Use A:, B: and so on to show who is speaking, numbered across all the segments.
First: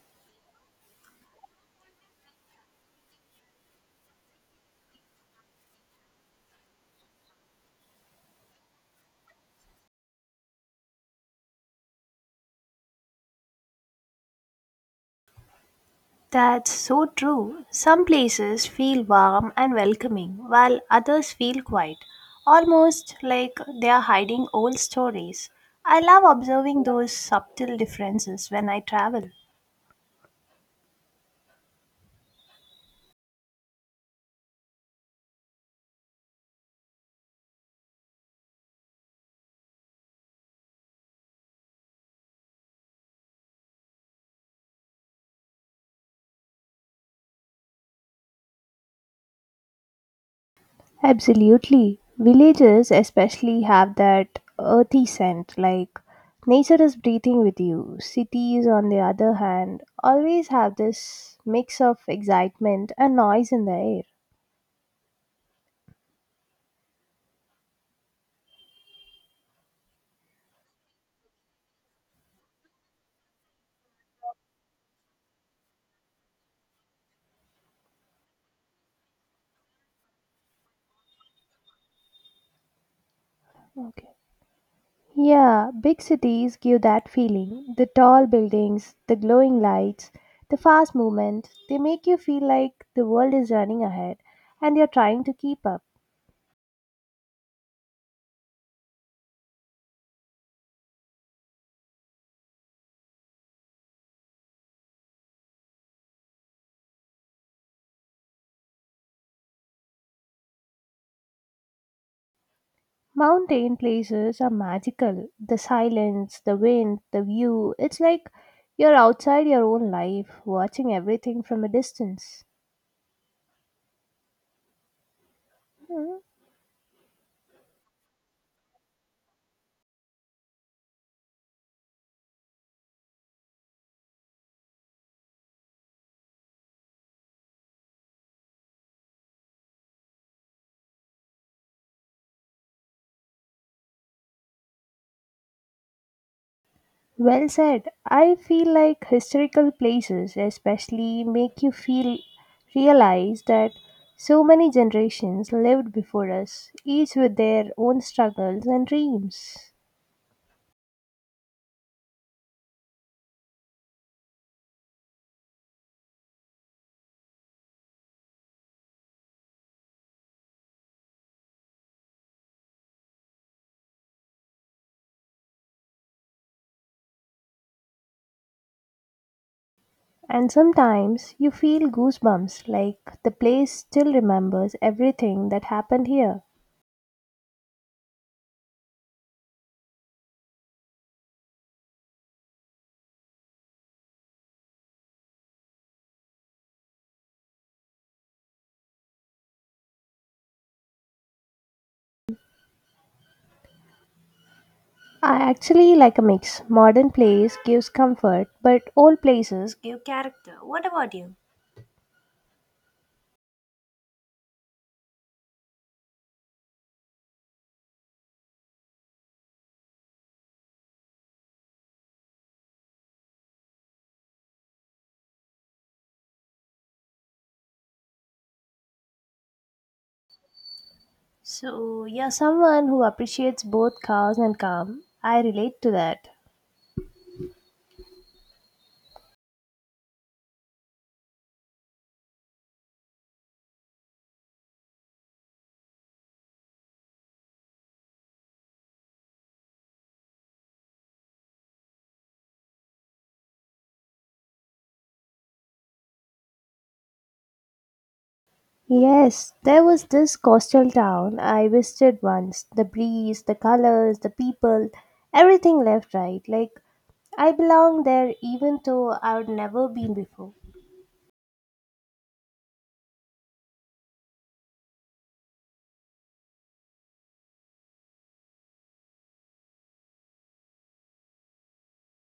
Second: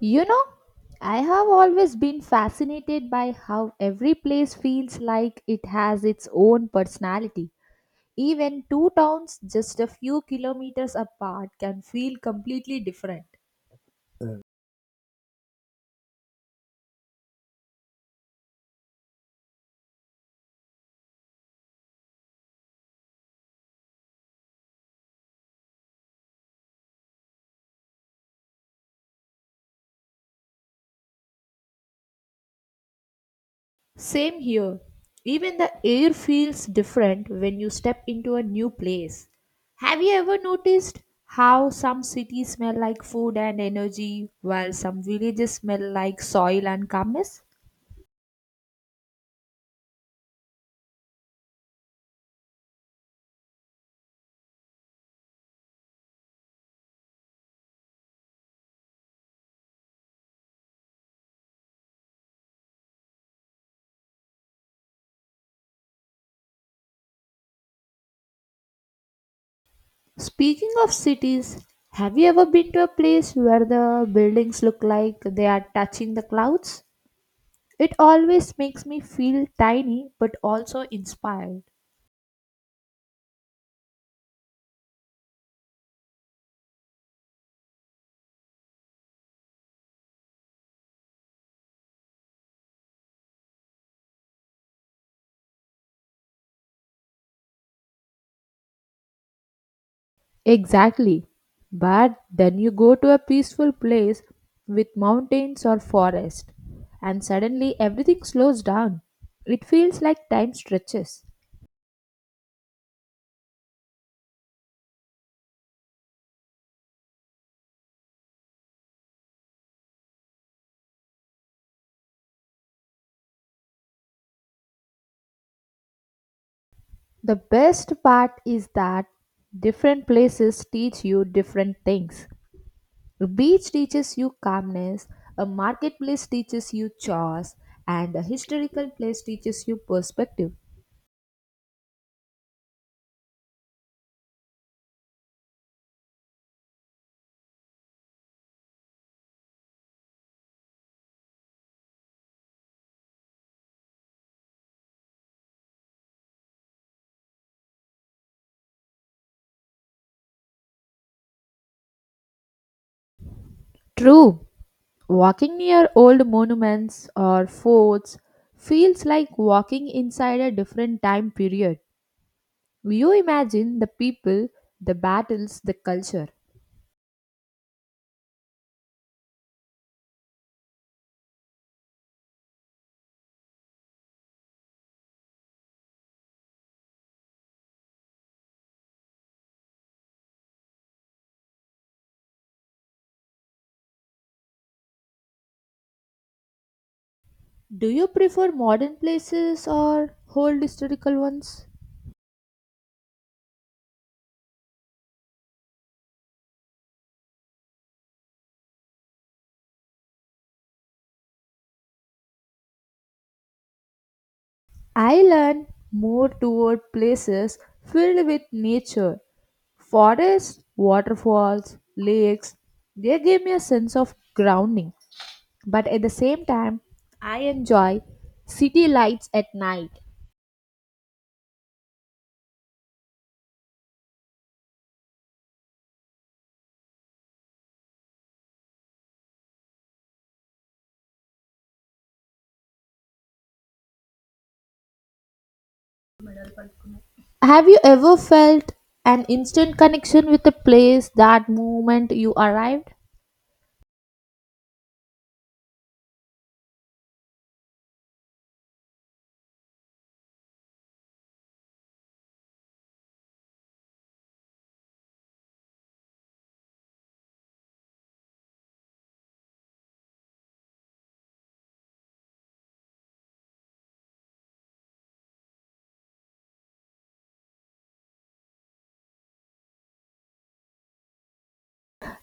A: You know, I have always been fascinated by how every place feels like it has its own personality. Even two towns just a few kilometers apart can feel completely different.
B: That's so true. Some places feel warm and welcoming, while others feel quiet, almost like they are hiding old stories. I love observing those subtle differences when I travel.
A: Same here. Even the air feels different when you step into a new place. Have you ever noticed how some cities smell like food and energy while some villages smell like soil and calmness?
B: Absolutely. Villages especially have that earthy scent, like nature is breathing with you. Cities, on the other hand, always have this mix of excitement and noise in the air.
A: Speaking of cities, have you ever been to a place where the buildings look like they are touching the clouds? It always makes me feel tiny but also inspired.
B: Okay. Yeah, big cities give that feeling. The tall buildings, the glowing lights, the fast movement, they make you feel like the world is running ahead and you're trying to keep up.
A: Exactly. But then you go to a peaceful place with mountains or forest, and suddenly everything slows down. It feels like time stretches.
B: Mountain places are magical. The silence, the wind, the view, it's like you're outside your own life, watching everything from a distance. Hmm.
A: The best part is that different places teach you different things. A beach teaches you calmness, a marketplace teaches you chores, and a historical place teaches you perspective.
B: Well said. I feel like historical places especially make you feel realize that so many generations lived before us, each with their own struggles and dreams.
A: True, walking near old monuments or forts feels like walking inside a different time period. You imagine the people, the battles, the culture.
B: And sometimes you feel goosebumps like the place still remembers everything that happened here.
A: Do you prefer modern places or old historical ones?
B: I actually like a mix. Modern place gives comfort, but old places give character. What about you?
A: I lean more toward places filled with nature. Forests, waterfalls, lakes, they give me a sense of grounding. But at the same time, I enjoy city lights at night.
B: So, you're someone who appreciates both cows and calm. I relate to that.
A: Have you ever felt an instant connection with a place that moment you arrived?
B: Yes, there was this coastal town I visited once. The breeze, the colors, the people, everything left right. Like, I belong there even though I've never been before.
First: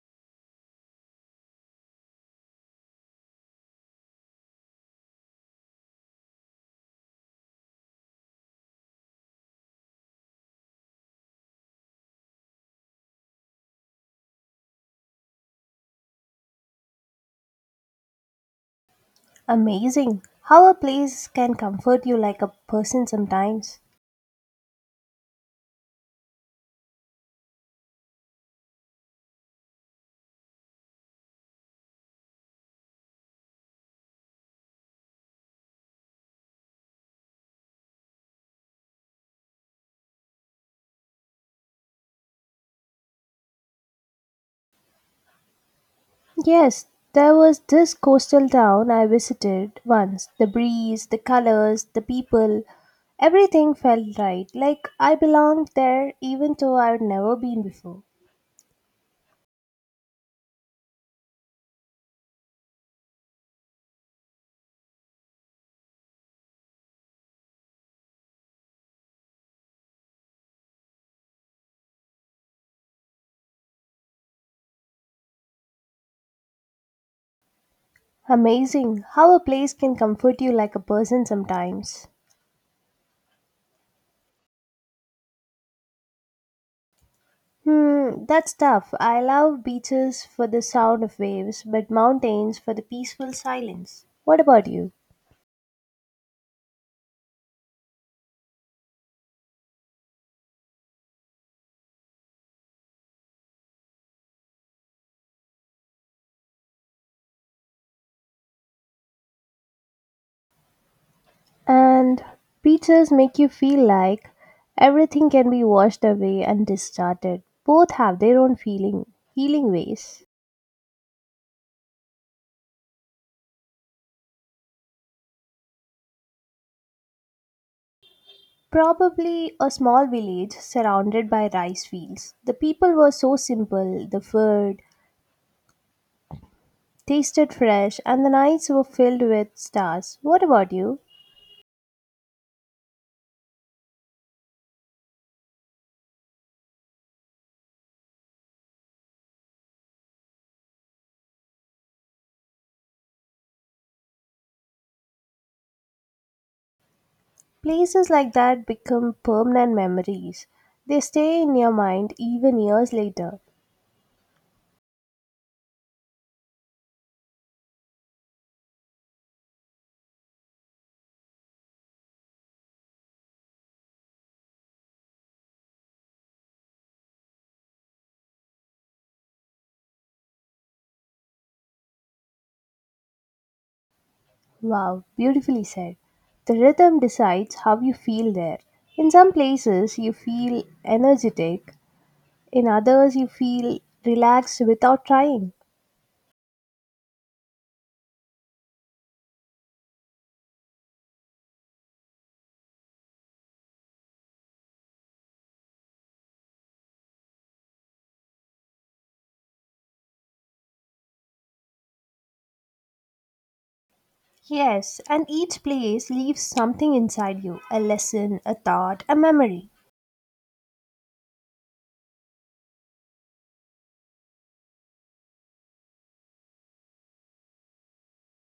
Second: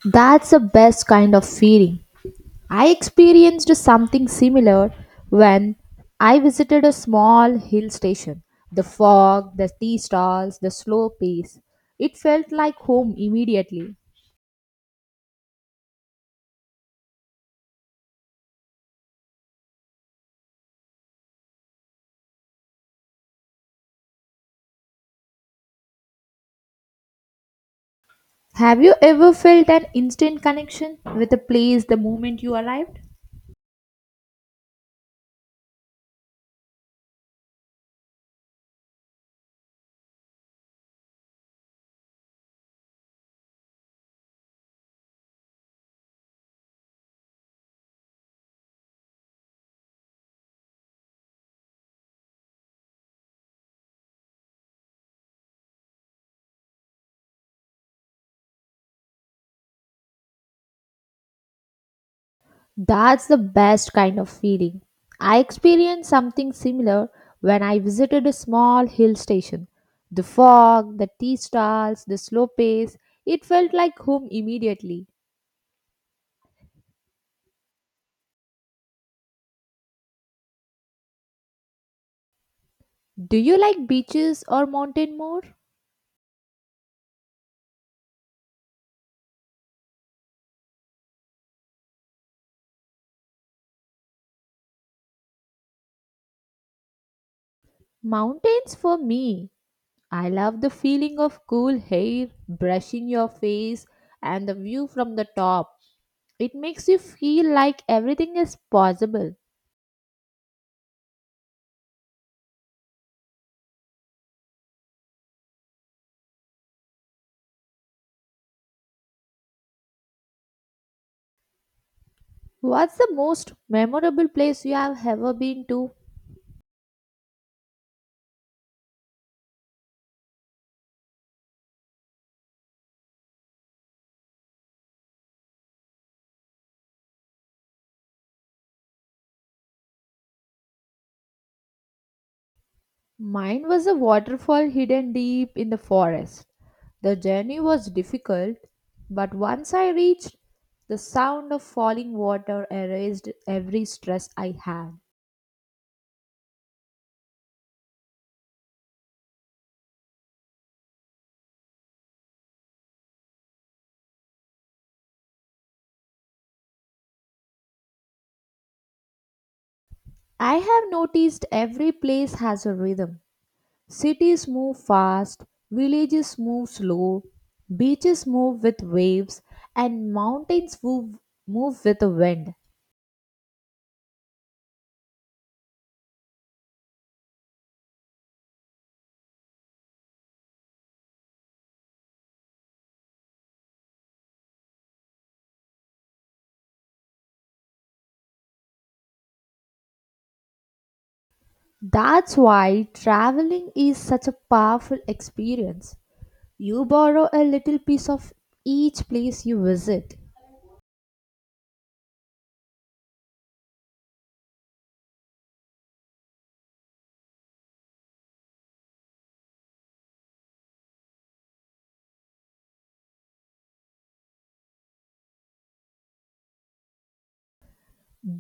A: That's the best kind of feeling. I experienced something similar when I visited a small hill station. The fog, the tea stalls, the slow pace. It felt like home immediately.
B: Amazing how a place can comfort you like a person sometimes.
A: Have you ever felt an instant connection with a place the moment you arrived?
B: Yes, there was this coastal town I visited once. The breeze, the colors, the people, everything felt right. Like I belonged there even though I'd never been before.
A: That's the best kind of feeling. I experienced something similar when I visited a small hill station. The fog, the tea stalls, the slow pace, it felt like home immediately.
B: Amazing how a place can comfort you like a person sometimes.
A: Do you like beaches or mountain more?
B: Hmm, that's tough. I love beaches for the sound of waves, but mountains for the peaceful silence. What about you?
A: Mountains for me. I love the feeling of cool hair brushing your face and the view from the top. It makes you feel like everything is possible.
B: And beaches make you feel like everything can be washed away and discarded. Both have their own feeling, healing ways.
A: What's the most memorable place you have ever been to?
B: Probably a small village surrounded by rice fields. The people were so simple, the food tasted fresh, and the nights were filled with stars. What about you?
A: Mine was a waterfall hidden deep in the forest. The journey was difficult, but once I reached, the sound of falling water erased every stress I had.
B: Places like that become permanent memories. They stay in your mind even years later.
A: I have noticed every place has a rhythm. Cities move fast, villages move slow, beaches move with waves, and mountains move with the wind.
B: Wow, beautifully said. The rhythm decides how you feel there. In some places, you feel energetic, in others, you feel relaxed without trying.
A: That's why traveling is such a powerful experience. You borrow a little piece of each place you visit.
B: Yes, and each place leaves something inside you a lesson, a thought, a memory.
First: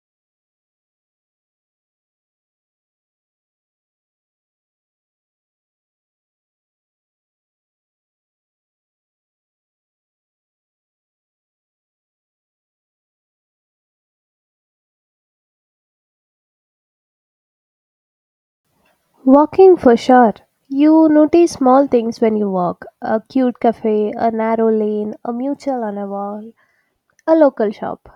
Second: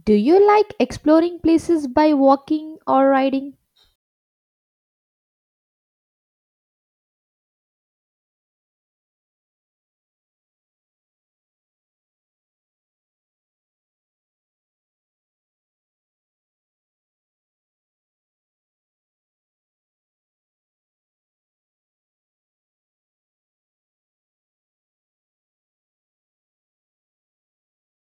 A: Do you like exploring places by walking or riding?
B: Walking for sure. You notice small things when you walk a cute cafe, a narrow lane, a mutual on a wall, a local shop.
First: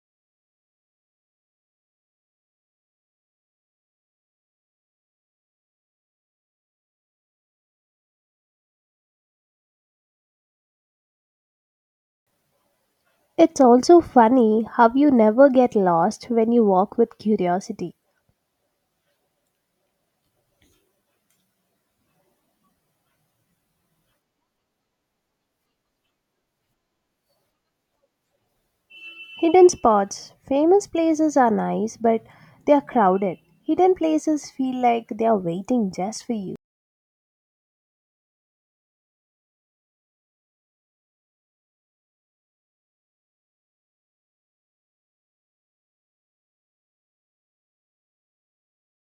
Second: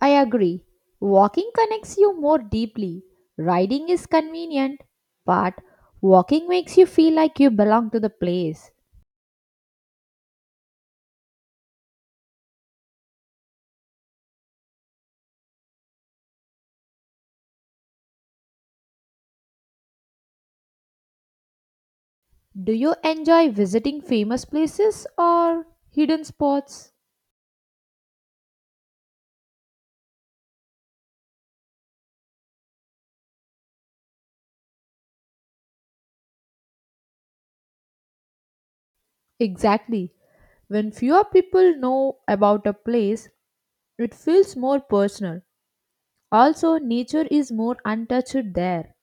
A: I agree. Walking connects you more deeply. Riding is convenient, but walking makes you feel like you belong to the place.
B: It's also funny how you never get lost when you walk with curiosity.
A: Do you enjoy visiting famous places or hidden spots?
B: Hidden spots. Famous places are nice, but they are crowded. Hidden places feel like they are waiting just for you.
A: Exactly. When fewer people know about a place, it feels more personal. Also, nature is more untouched there.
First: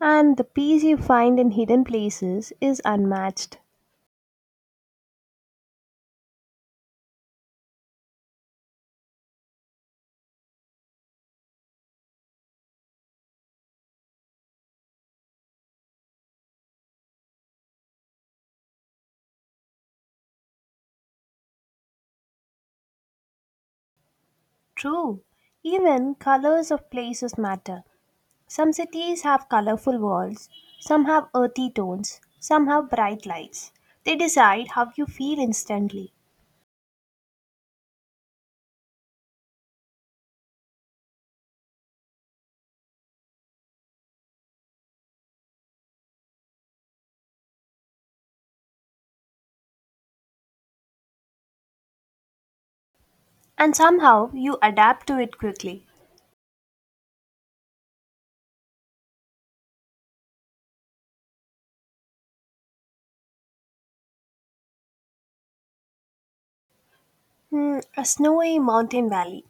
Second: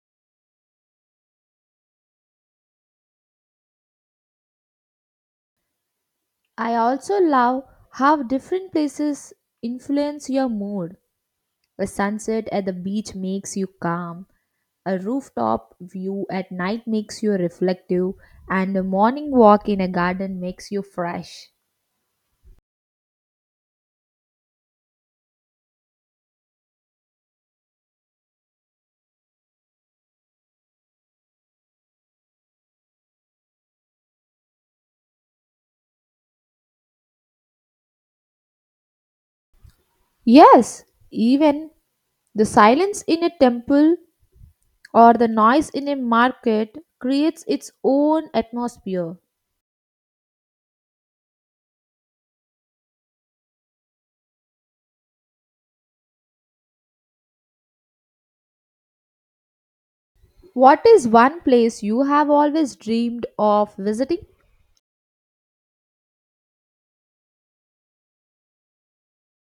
B: And the peace you find in hidden places is unmatched.
A: I also love how different places influence your mood. A sunset at the beach makes you calm. A rooftop view at night makes you reflective, and a morning walk in a garden makes you fresh.
B: True. Even colors of places matter. Some cities have colorful walls, some have earthy tones, some have bright lights. They decide how you feel instantly,
A: Yes, even the silence in a temple or the noise in a market creates its own atmosphere.
B: and somehow you adapt to it quickly.
A: What is one place you have always dreamed of visiting?
B: Hmm, a snowy mountain valley.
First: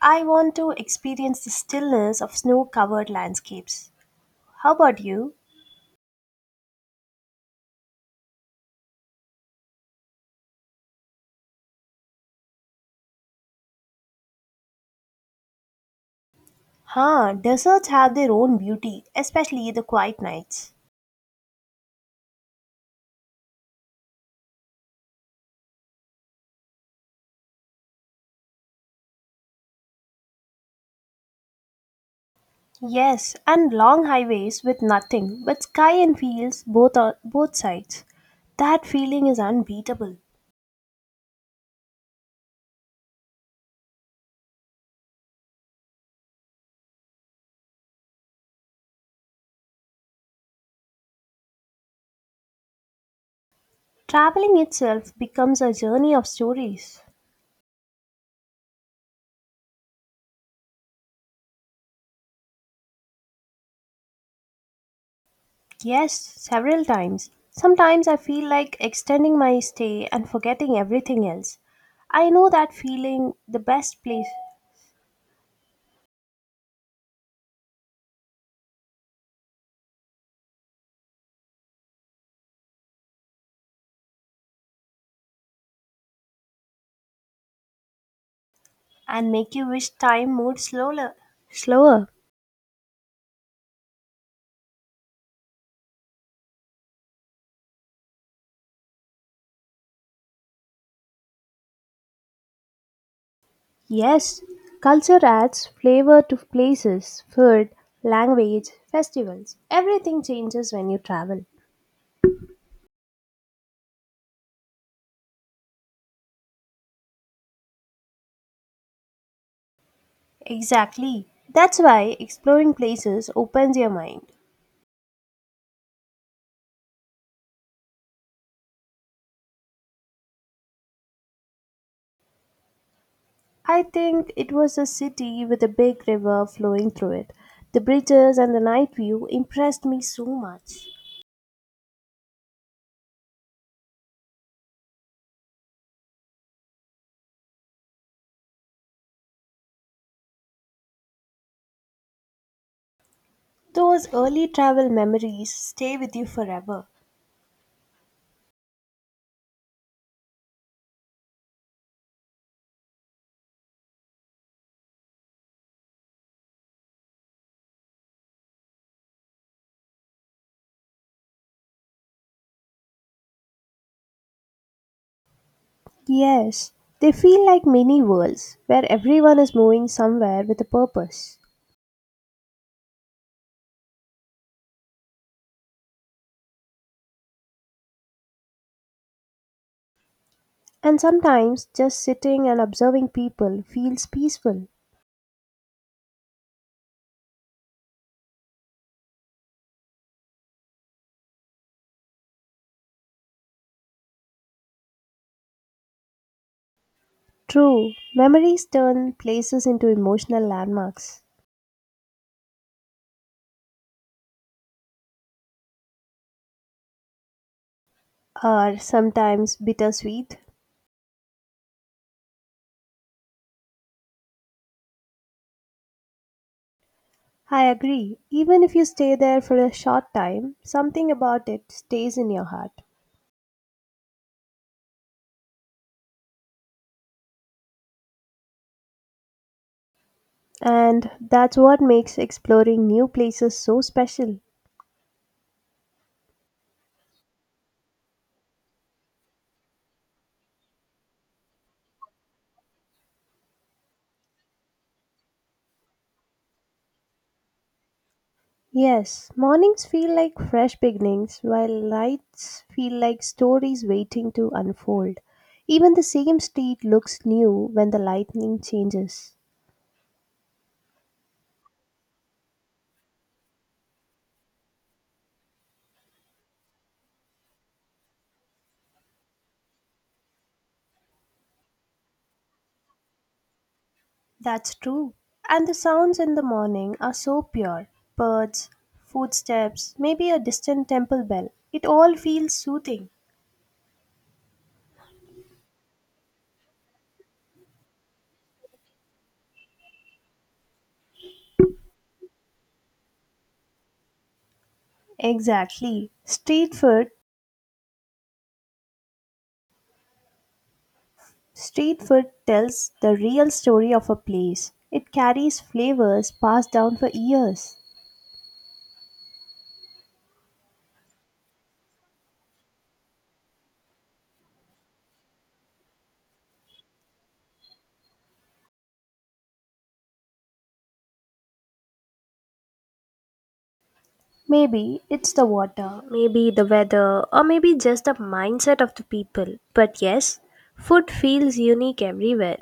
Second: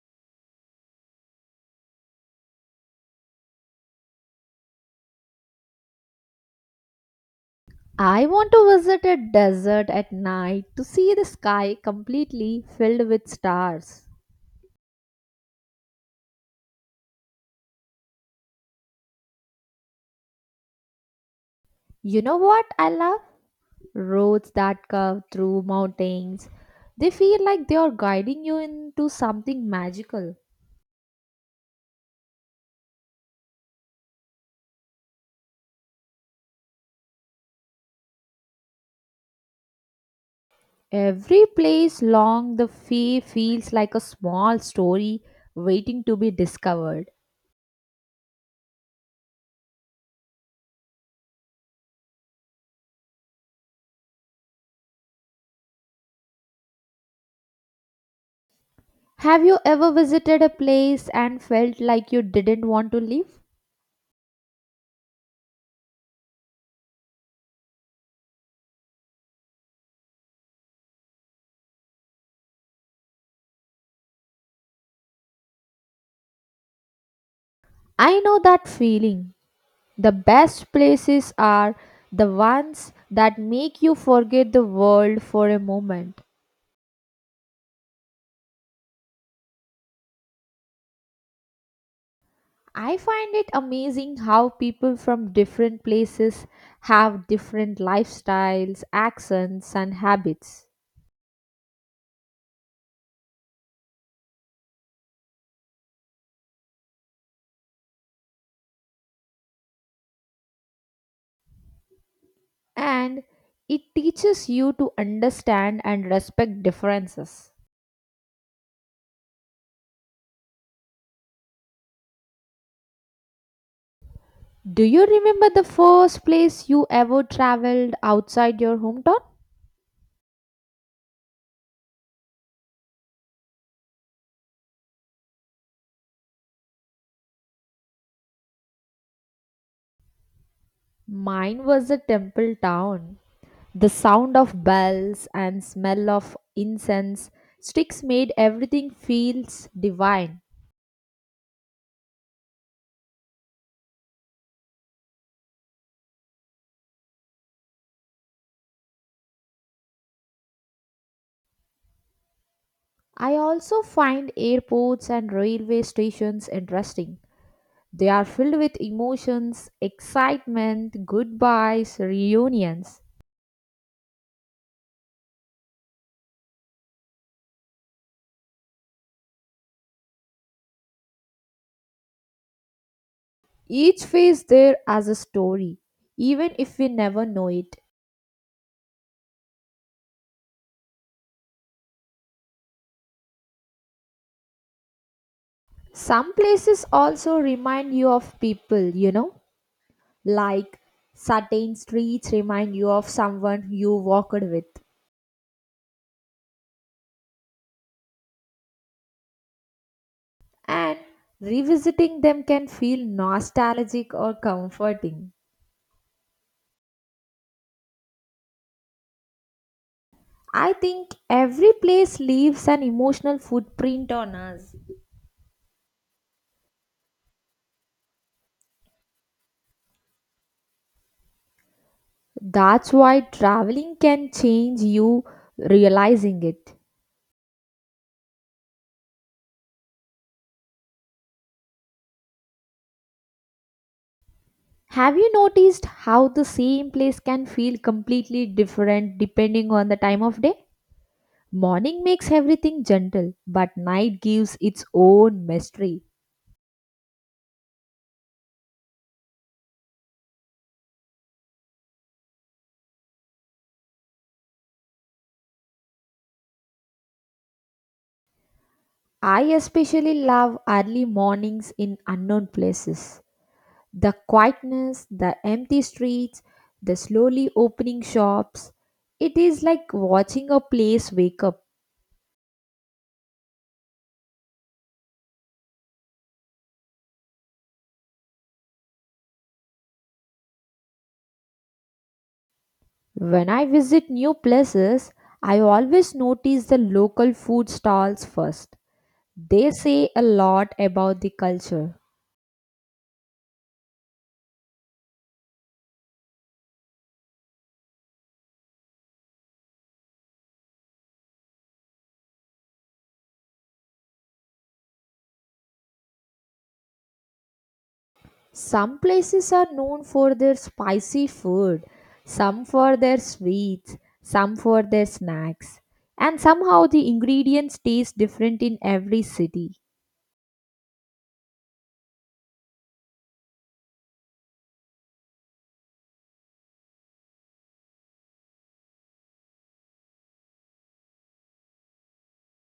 B: I want to experience the stillness of snow covered landscapes. How about you?
A: I want to visit a desert at night to see the sky completely filled with stars.
B: Huh, deserts have their own beauty, especially the quiet nights.
A: You know what I love? Roads that curve through mountains. They feel like they are guiding you into something magical.
B: Yes, and long highways with nothing but sky and fields both on both sides. That feeling is unbeatable.
A: Every place along the way feels like a small story waiting to be discovered.
B: Traveling itself becomes a journey of stories.
A: Have you ever visited a place and felt like you didn't want to leave?
B: Yes, several times. Sometimes I feel like extending my stay and forgetting everything else. I know that feeling the best place
A: I know that feeling. The best places are the ones that make you forget the world for a moment.
B: and make you wish time moved slower. Slower.
A: I find it amazing how people from different places have different lifestyles, accents, and habits.
B: Yes, culture adds flavor to places, food, language, festivals. Everything changes when you travel.
A: And it teaches you to understand and respect differences.
B: Exactly. That's why exploring places opens your mind.
A: Do you remember the first place you ever traveled outside your hometown?
B: I think it was a city with a big river flowing through it. The bridges and the night view impressed me so much.
A: Mine was a temple town. The sound of bells and smell of incense sticks made everything feels divine.
B: Those early travel memories stay with you forever.
A: I also find airports and railway stations interesting. They are filled with emotions, excitement, goodbyes, reunions.
B: Yes, they feel like mini worlds where everyone is moving somewhere with a purpose.
A: Each phase there has a story, even if we never know it.
B: And sometimes just sitting and observing people feels peaceful.
A: Some places also remind you of people, you know, like certain streets remind you of someone you walked with,
B: True, memories turn places into emotional
A: and
B: landmarks,
A: revisiting them can feel nostalgic or comforting.
B: or sometimes bittersweet.
A: I think every place leaves an emotional footprint on us.
B: I agree. Even if you stay there for a short time, something about it stays in your heart.
A: That's why traveling can change you realizing it.
B: And that's what makes exploring new places so special.
A: Have you noticed how the same place can feel completely different depending on the time of day? Morning makes everything gentle, but night gives its own mystery.
B: Yes, mornings feel like fresh beginnings, while nights feel like stories waiting to unfold. Even the same street looks new when the lightning changes.
A: I especially love early mornings in unknown places. The quietness, the empty streets, the slowly opening shops. It is like watching a place wake up.
B: That's true. And the sounds in the morning are so pure birds, footsteps, maybe a distant temple bell. It all feels soothing.
A: When I visit new places, I always notice the local food stalls first. They say a lot about the culture.
B: Exactly. Street food tells the real story of a place. It carries flavors passed down for years.
A: Some places are known for their spicy food, some for their sweets, some for their snacks, and somehow the ingredients taste different in every city.
B: Maybe it's the water, maybe the weather, or maybe just the mindset of the people. But yes, food feels unique everywhere.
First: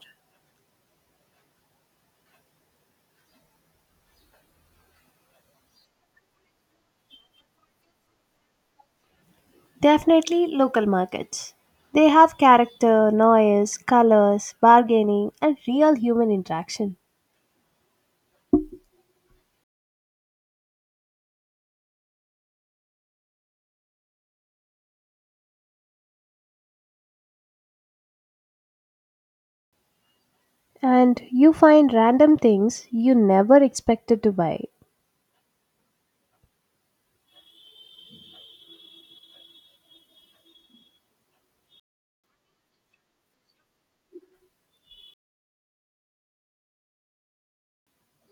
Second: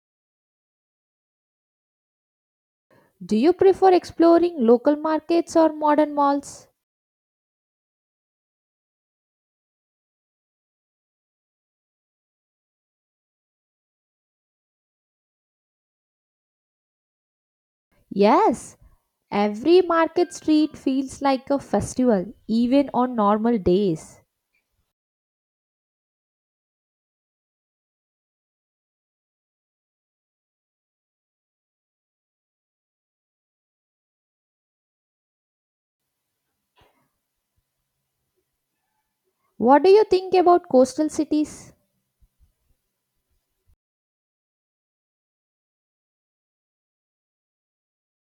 A: Do you prefer exploring local markets or modern malls?
B: Definitely local markets. They have character, noise, colors, bargaining, and real human interaction.
A: Yes, every market street feels like a festival, even on normal days.
B: And you find random things you never expected to buy.
A: What do you think about coastal cities?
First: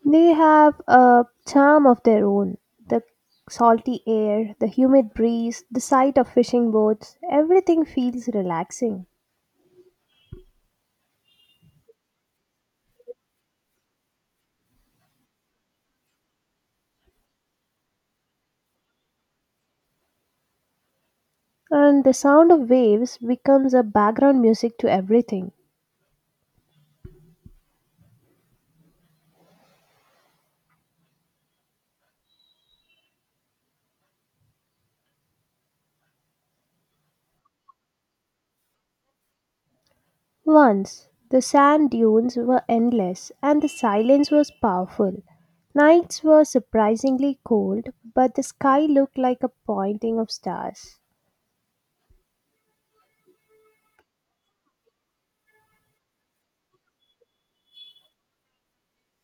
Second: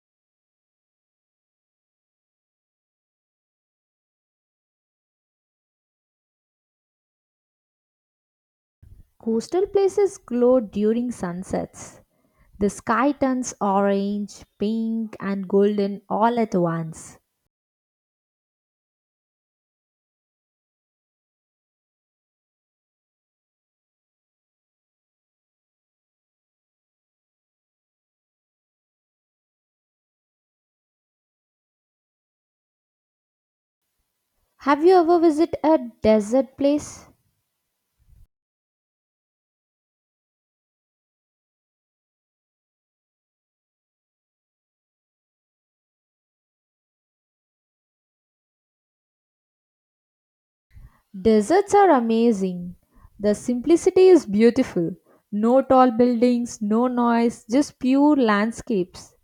B: They have a charm of their own. The salty air, the humid breeze, the sight of fishing boats, everything feels relaxing.
A: Coastal places glow during sunsets. The sky turns orange, pink, and golden all at once.
B: And the sound of waves becomes a background music to everything.
A: Have you ever visited a desert place?
B: Once, the sand dunes were endless and the silence was powerful. Nights were surprisingly cold, but the sky looked like a pointing of stars.
A: Deserts are amazing. The simplicity is beautiful. No tall buildings, no noise, just pure landscapes.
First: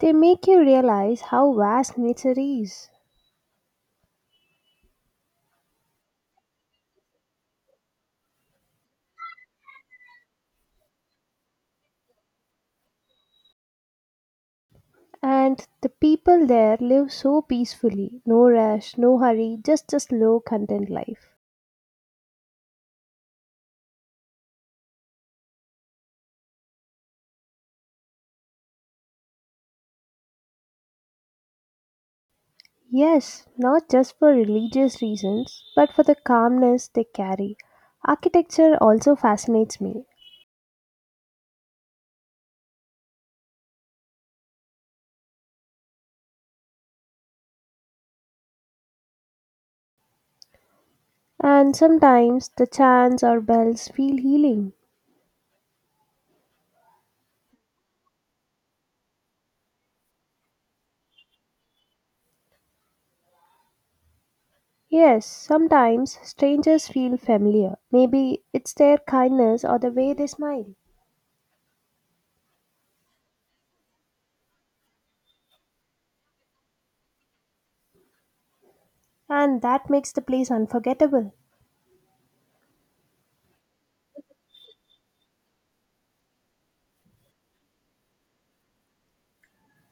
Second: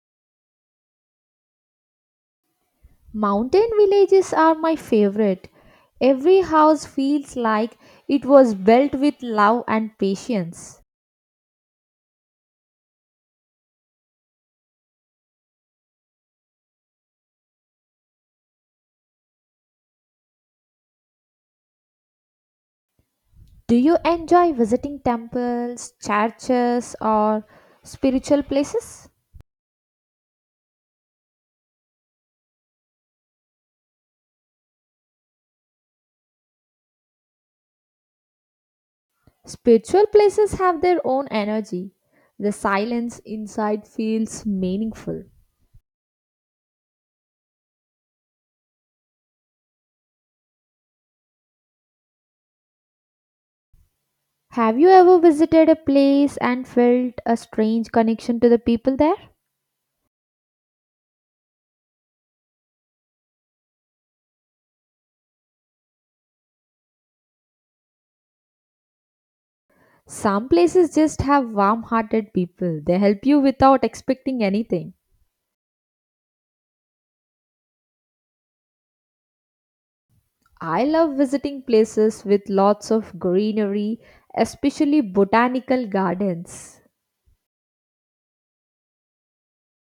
B: They make you realize how vast nature is.
A: Mountain villages are my favorite. Every house feels like it was built with love and patience.
B: And the people there live so peacefully. No rush, no hurry, just a slow, content life.
A: Do you enjoy visiting temples, churches, or spiritual places?
B: Yes, not just for religious reasons, but for the calmness they carry. Architecture also fascinates me.
A: Spiritual places have their own energy. The silence inside feels meaningful.
B: And sometimes the chants or bells feel healing.
A: Have you ever visited a place and felt a strange connection to the people there?
B: Yes, sometimes strangers feel familiar. Maybe it's their kindness or the way they
A: Some
B: smile.
A: places just have warm hearted people. They help you without expecting anything.
B: And that makes the place
A: I love
B: unforgettable.
A: visiting places with lots of greenery, especially botanical gardens.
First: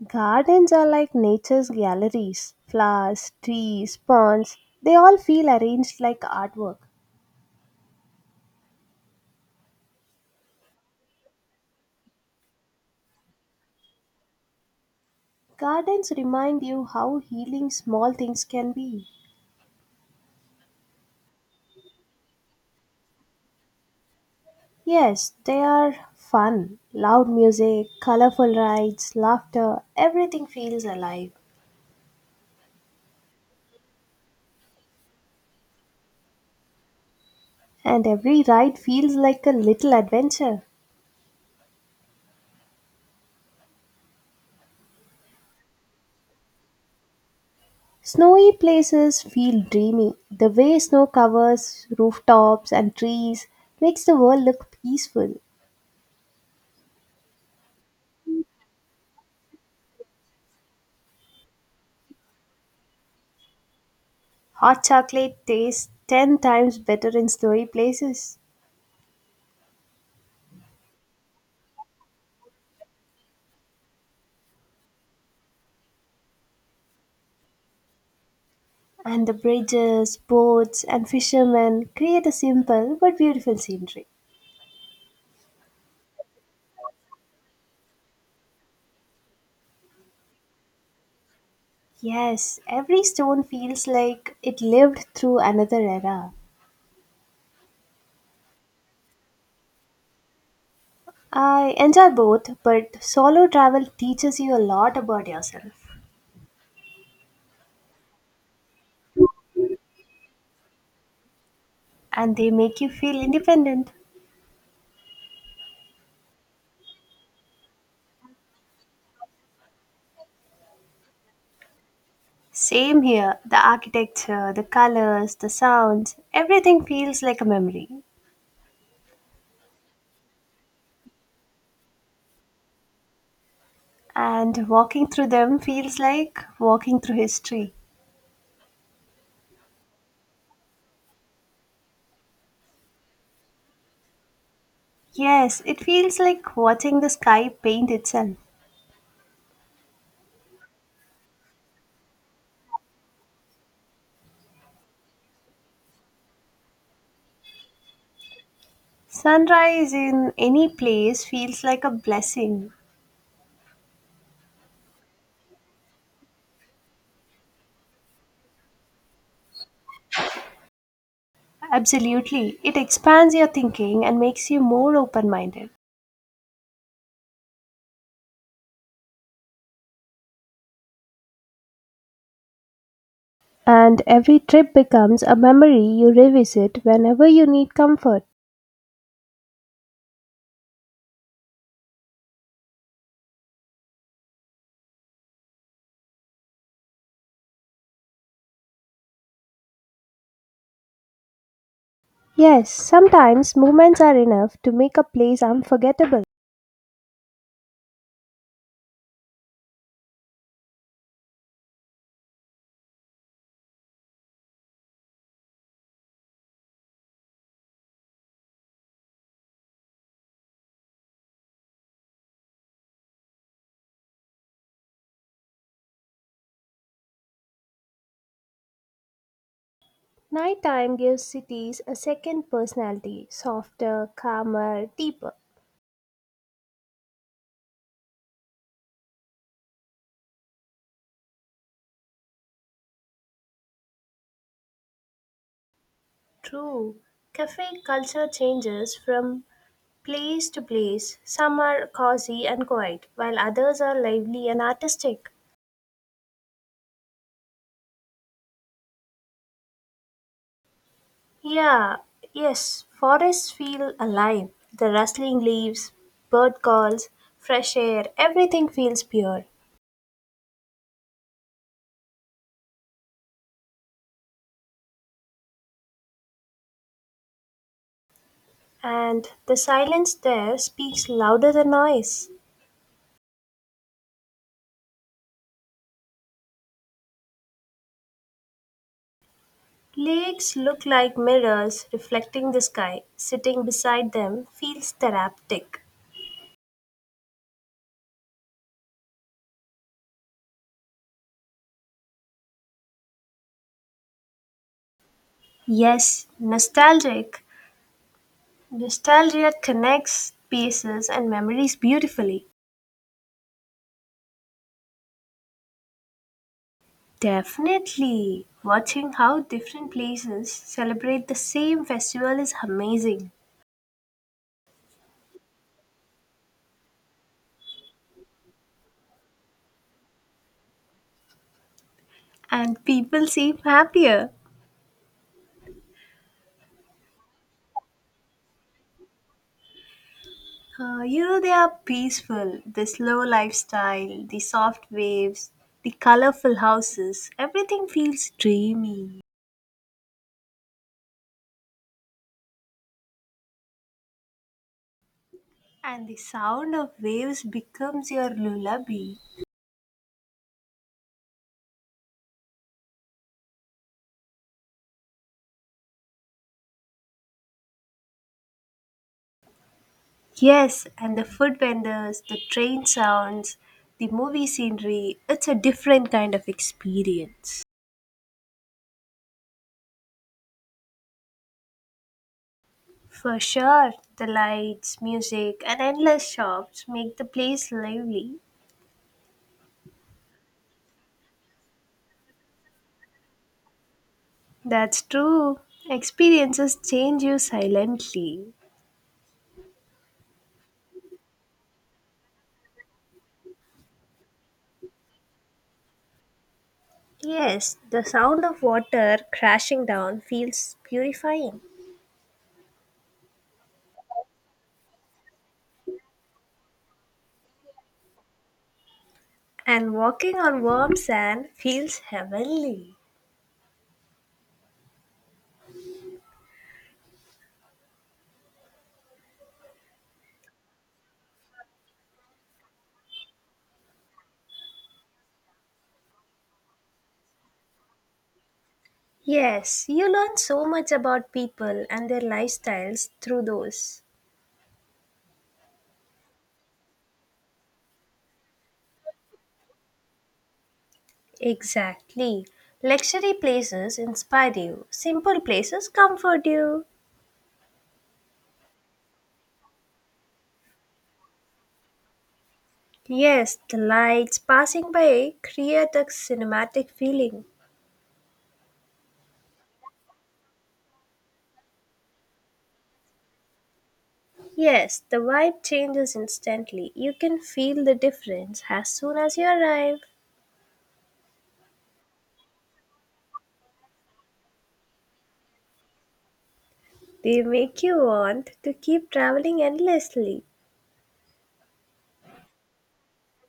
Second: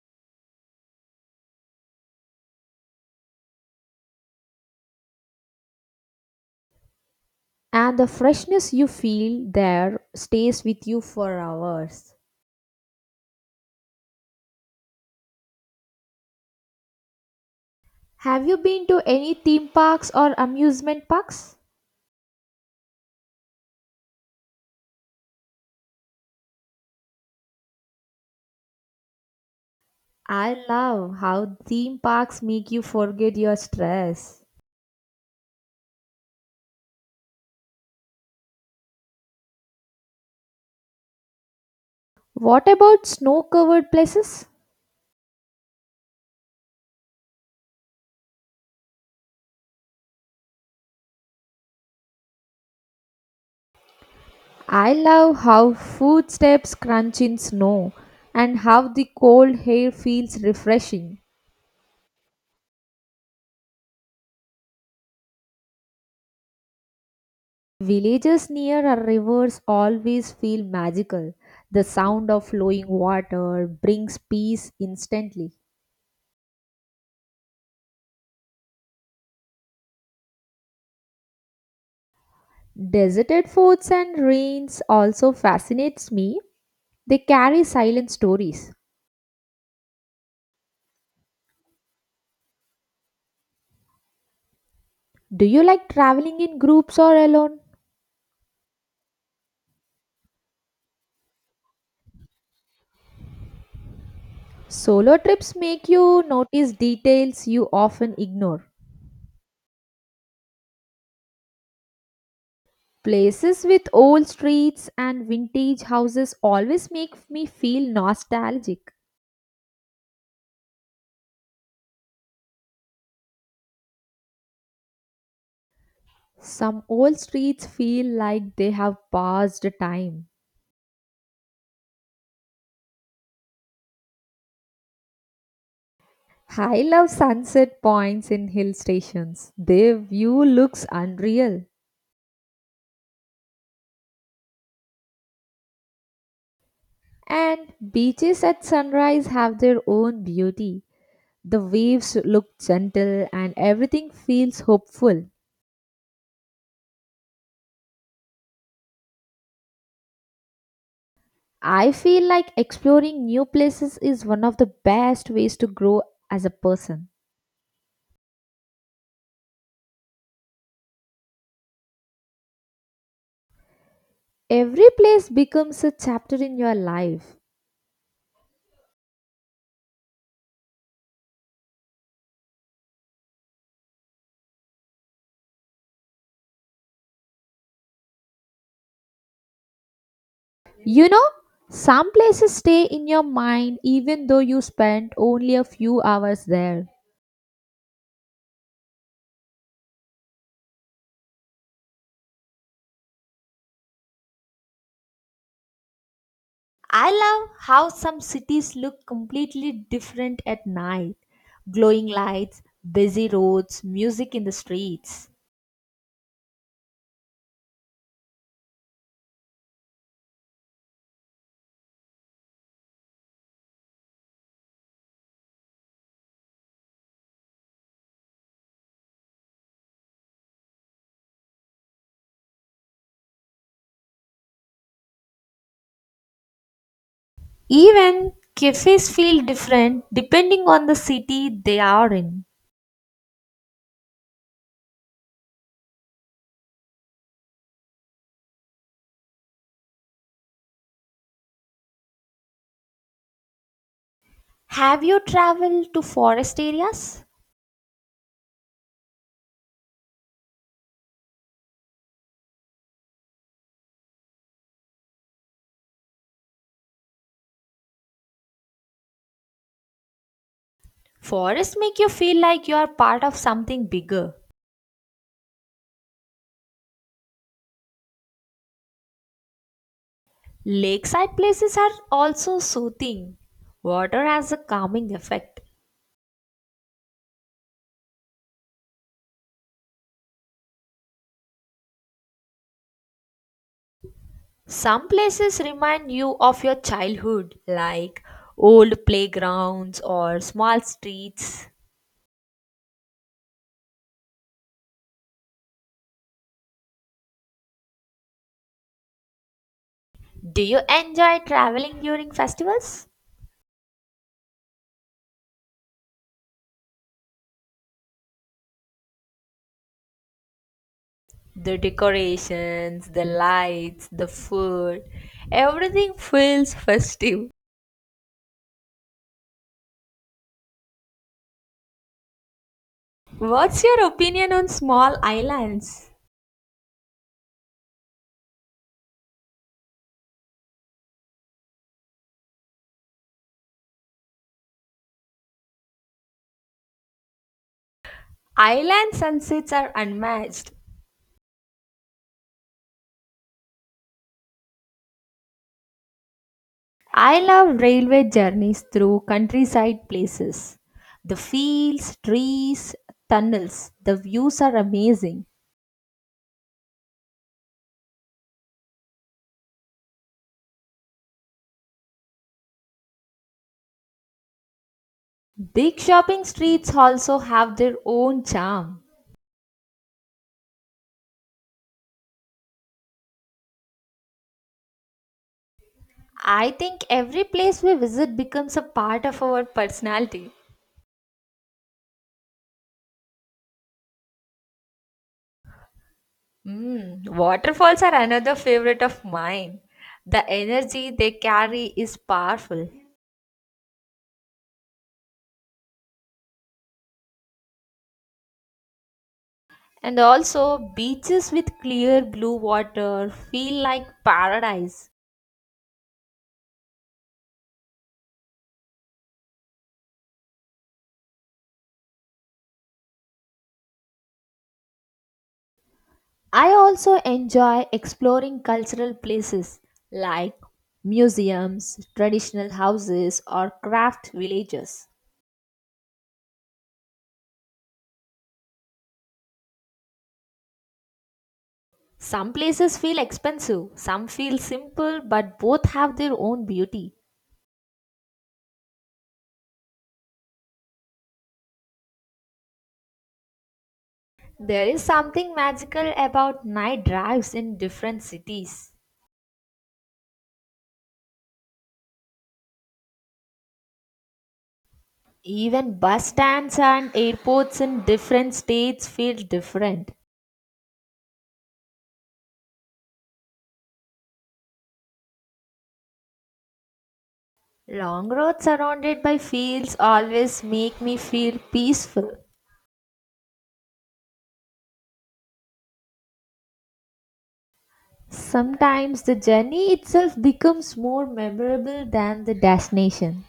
B: Gardens are like nature's galleries. Flowers, trees, ponds, they all feel arranged like artwork.
A: And the freshness you feel there stays with you for hours.
B: Gardens remind you how healing small things
A: Have you
B: can
A: been to
B: be.
A: any theme parks or amusement parks?
B: Yes, they are fun. Loud music, colorful rides, laughter, everything
A: I
B: feels
A: love
B: alive.
A: how theme parks make you forget your stress.
B: And every ride feels like a little adventure.
A: What about snow covered places?
B: Snowy places feel dreamy. The way snow covers rooftops and trees makes the world look
A: I
B: peaceful.
A: love how footsteps crunch in snow and how the cold air feels refreshing.
B: Hot chocolate tastes 10 times better in snowy places.
A: Villages near our rivers always feel magical. The sound of flowing water brings peace instantly.
B: And the bridges, boats, and fishermen create a simple but
A: Deserted
B: beautiful
A: forts
B: scenery.
A: and ruins also fascinates me. They carry silent stories.
B: Yes, every stone feels like it lived through
A: Do you
B: another
A: like
B: era.
A: traveling in groups or alone?
B: I enjoy both, but solo travel teaches you a lot
A: Solo
B: about
A: trips
B: yourself
A: make you notice details you often ignore.
B: and they make you feel
A: Places with
B: independent.
A: old streets and vintage houses always make me feel nostalgic.
B: Same here, the architecture, the colors, the sounds,
A: Some
B: everything
A: old
B: feels like a
A: streets
B: memory.
A: feel like they have passed time.
B: And walking through them feels like
A: I
B: walking
A: love
B: through history.
A: sunset points in hill stations. Their view looks unreal.
B: Yes, it feels like watching the sky
A: And
B: paint itself.
A: beaches at sunrise have their own beauty. The waves look gentle and everything feels hopeful.
B: Sunrise in any place feels like a
A: I feel like
B: blessing.
A: exploring new places is one of the best ways to grow as a person.
B: Absolutely. It expands your thinking and makes you
A: Every
B: more
A: place
B: open minded.
A: becomes a chapter in your life.
B: And every trip becomes a memory you revisit whenever you need comfort.
A: You know, some places stay in your mind even though you spent only a few hours there.
B: Yes, sometimes moments are enough to make a place unforgettable.
A: I love how some cities look completely different at night, glowing lights, busy roads, music in the streets.
B: Nighttime gives cities a second personality, softer, calmer, deeper.
A: Even cafes feel different depending on the city they are in.
B: True. Cafe culture changes from place to place. Some are cozy and quiet, while others are lively and
A: Have you
B: artistic.
A: traveled to forest areas?
B: Yeah, yes, forests feel alive. The rustling leaves, bird calls, fresh air, everything feels pure.
A: Forests make you feel like you are part of something bigger.
B: And the silence there speaks
A: Lakeside
B: louder than
A: places are
B: noise.
A: also soothing. Water has a calming effect.
B: Lakes look like mirrors reflecting the sky. Sitting beside them feels
A: Some places
B: therapeutic.
A: remind you of your childhood, like old playgrounds or small streets.
B: Yes, nostalgic. Nostalgia connects
A: Do you
B: places and
A: enjoy
B: memories
A: traveling during
B: beautifully.
A: festivals?
B: Definitely. Watching how different places celebrate the
A: The
B: same festival is
A: decorations, the
B: amazing.
A: lights, the food, everything feels festive.
B: And people seem
A: What's your
B: happier.
A: opinion on small islands?
B: They are peaceful. The slow lifestyle, the soft waves, the colorful houses, everything feels
A: Island
B: dreamy.
A: sunsets are unmatched.
B: And the sound of
A: I
B: waves
A: love
B: becomes your
A: railway journeys
B: lullaby.
A: through countryside places. The fields, trees, tunnels, the views are amazing.
B: Yes, and the food vendors, the train sounds, the movie scenery, it's a
A: Big
B: different kind
A: shopping
B: of
A: streets also
B: experience.
A: have their own charm.
B: For sure, the lights, music, and endless
A: I
B: shops
A: think
B: make the
A: every
B: place
A: place we visit
B: lively.
A: becomes a part of our personality.
B: That's true. Experiences change
A: Mm,
B: you
A: waterfalls are
B: silently.
A: another favorite of mine. The energy they carry is powerful.
B: Yes, the sound of water crashing
A: And
B: down feels
A: also, beaches
B: purifying,
A: with clear blue water feel like paradise.
B: and walking on warm sand feels heavenly.
A: I also enjoy exploring cultural places like museums, traditional houses, or craft villages.
B: Yes, you learn so much about people and their
A: Some places
B: lifestyles
A: feel
B: through
A: expensive,
B: those.
A: some feel simple, but both have their own beauty.
B: Exactly. Luxury places inspire you,
A: There is
B: simple
A: something
B: places
A: magical
B: comfort
A: about
B: you.
A: night drives in different cities.
B: Yes, the lights passing by create
A: Even
B: a
A: bus stands
B: cinematic
A: and
B: feeling.
A: airports in different states feel different.
B: Yes, the vibe changes instantly. You can feel the
A: Long roads
B: difference as soon
A: surrounded
B: as
A: by
B: you
A: fields
B: arrive.
A: always make me feel peaceful.
B: They make you want to keep
A: Sometimes the
B: traveling
A: journey itself
B: endlessly.
A: becomes more memorable than the destination.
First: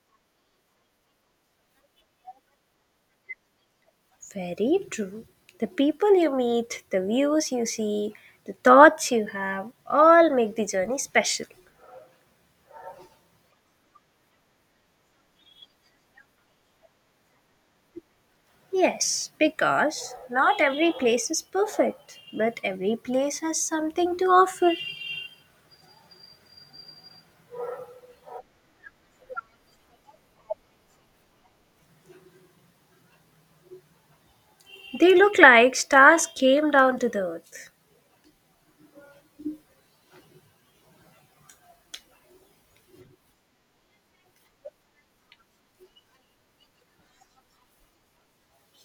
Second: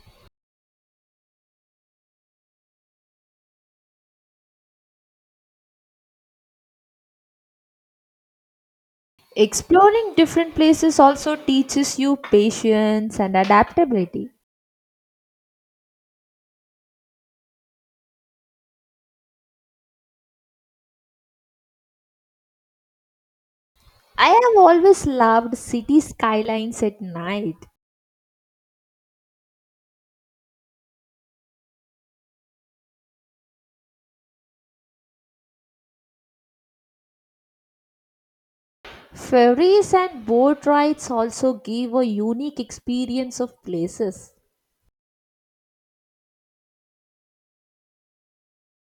B: Very true. The people you meet, the views you see, the thoughts you have
A: Exploring
B: all
A: different
B: make the journey
A: places also
B: special.
A: teaches you patience and adaptability.
B: Yes, because not every place is perfect, but every place has something to
A: I have
B: offer.
A: always loved city skylines at night.
B: They look like stars came down to the earth.
A: Ferries and boat rides also give a unique experience of places.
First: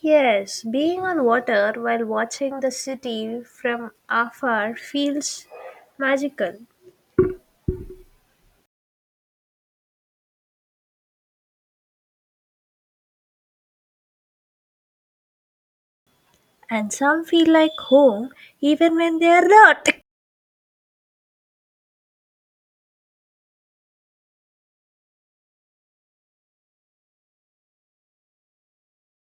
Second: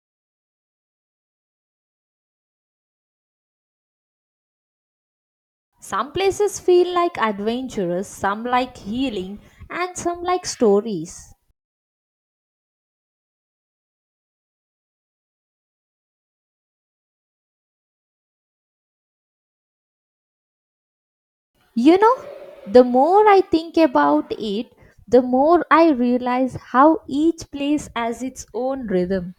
B: Yes, being on water while watching the city from afar feels
A: Some
B: magical.
A: places feel like adventurous, some like healing, and some like stories.
B: And some feel like home even when they are not.
A: You know, the more I think about it, the more I realize how each place has its own rhythm.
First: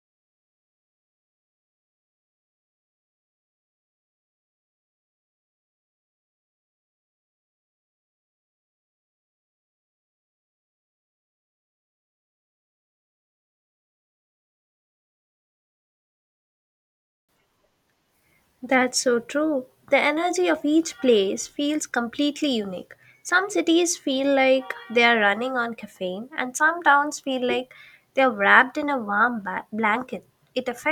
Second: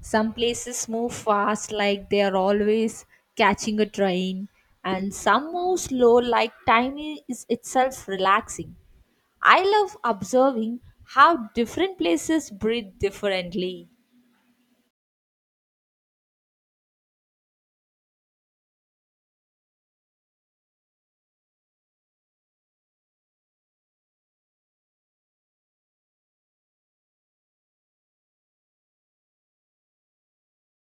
A: Some places move fast, like they are always catching a train, and some move slow, like time is itself relaxing. I love observing how different places breathe differently.
B: That's so true. The energy of each place feels completely unique. Some cities feel like they are running on caffeine, and some towns feel like they are wrapped in a warm blanket. It affects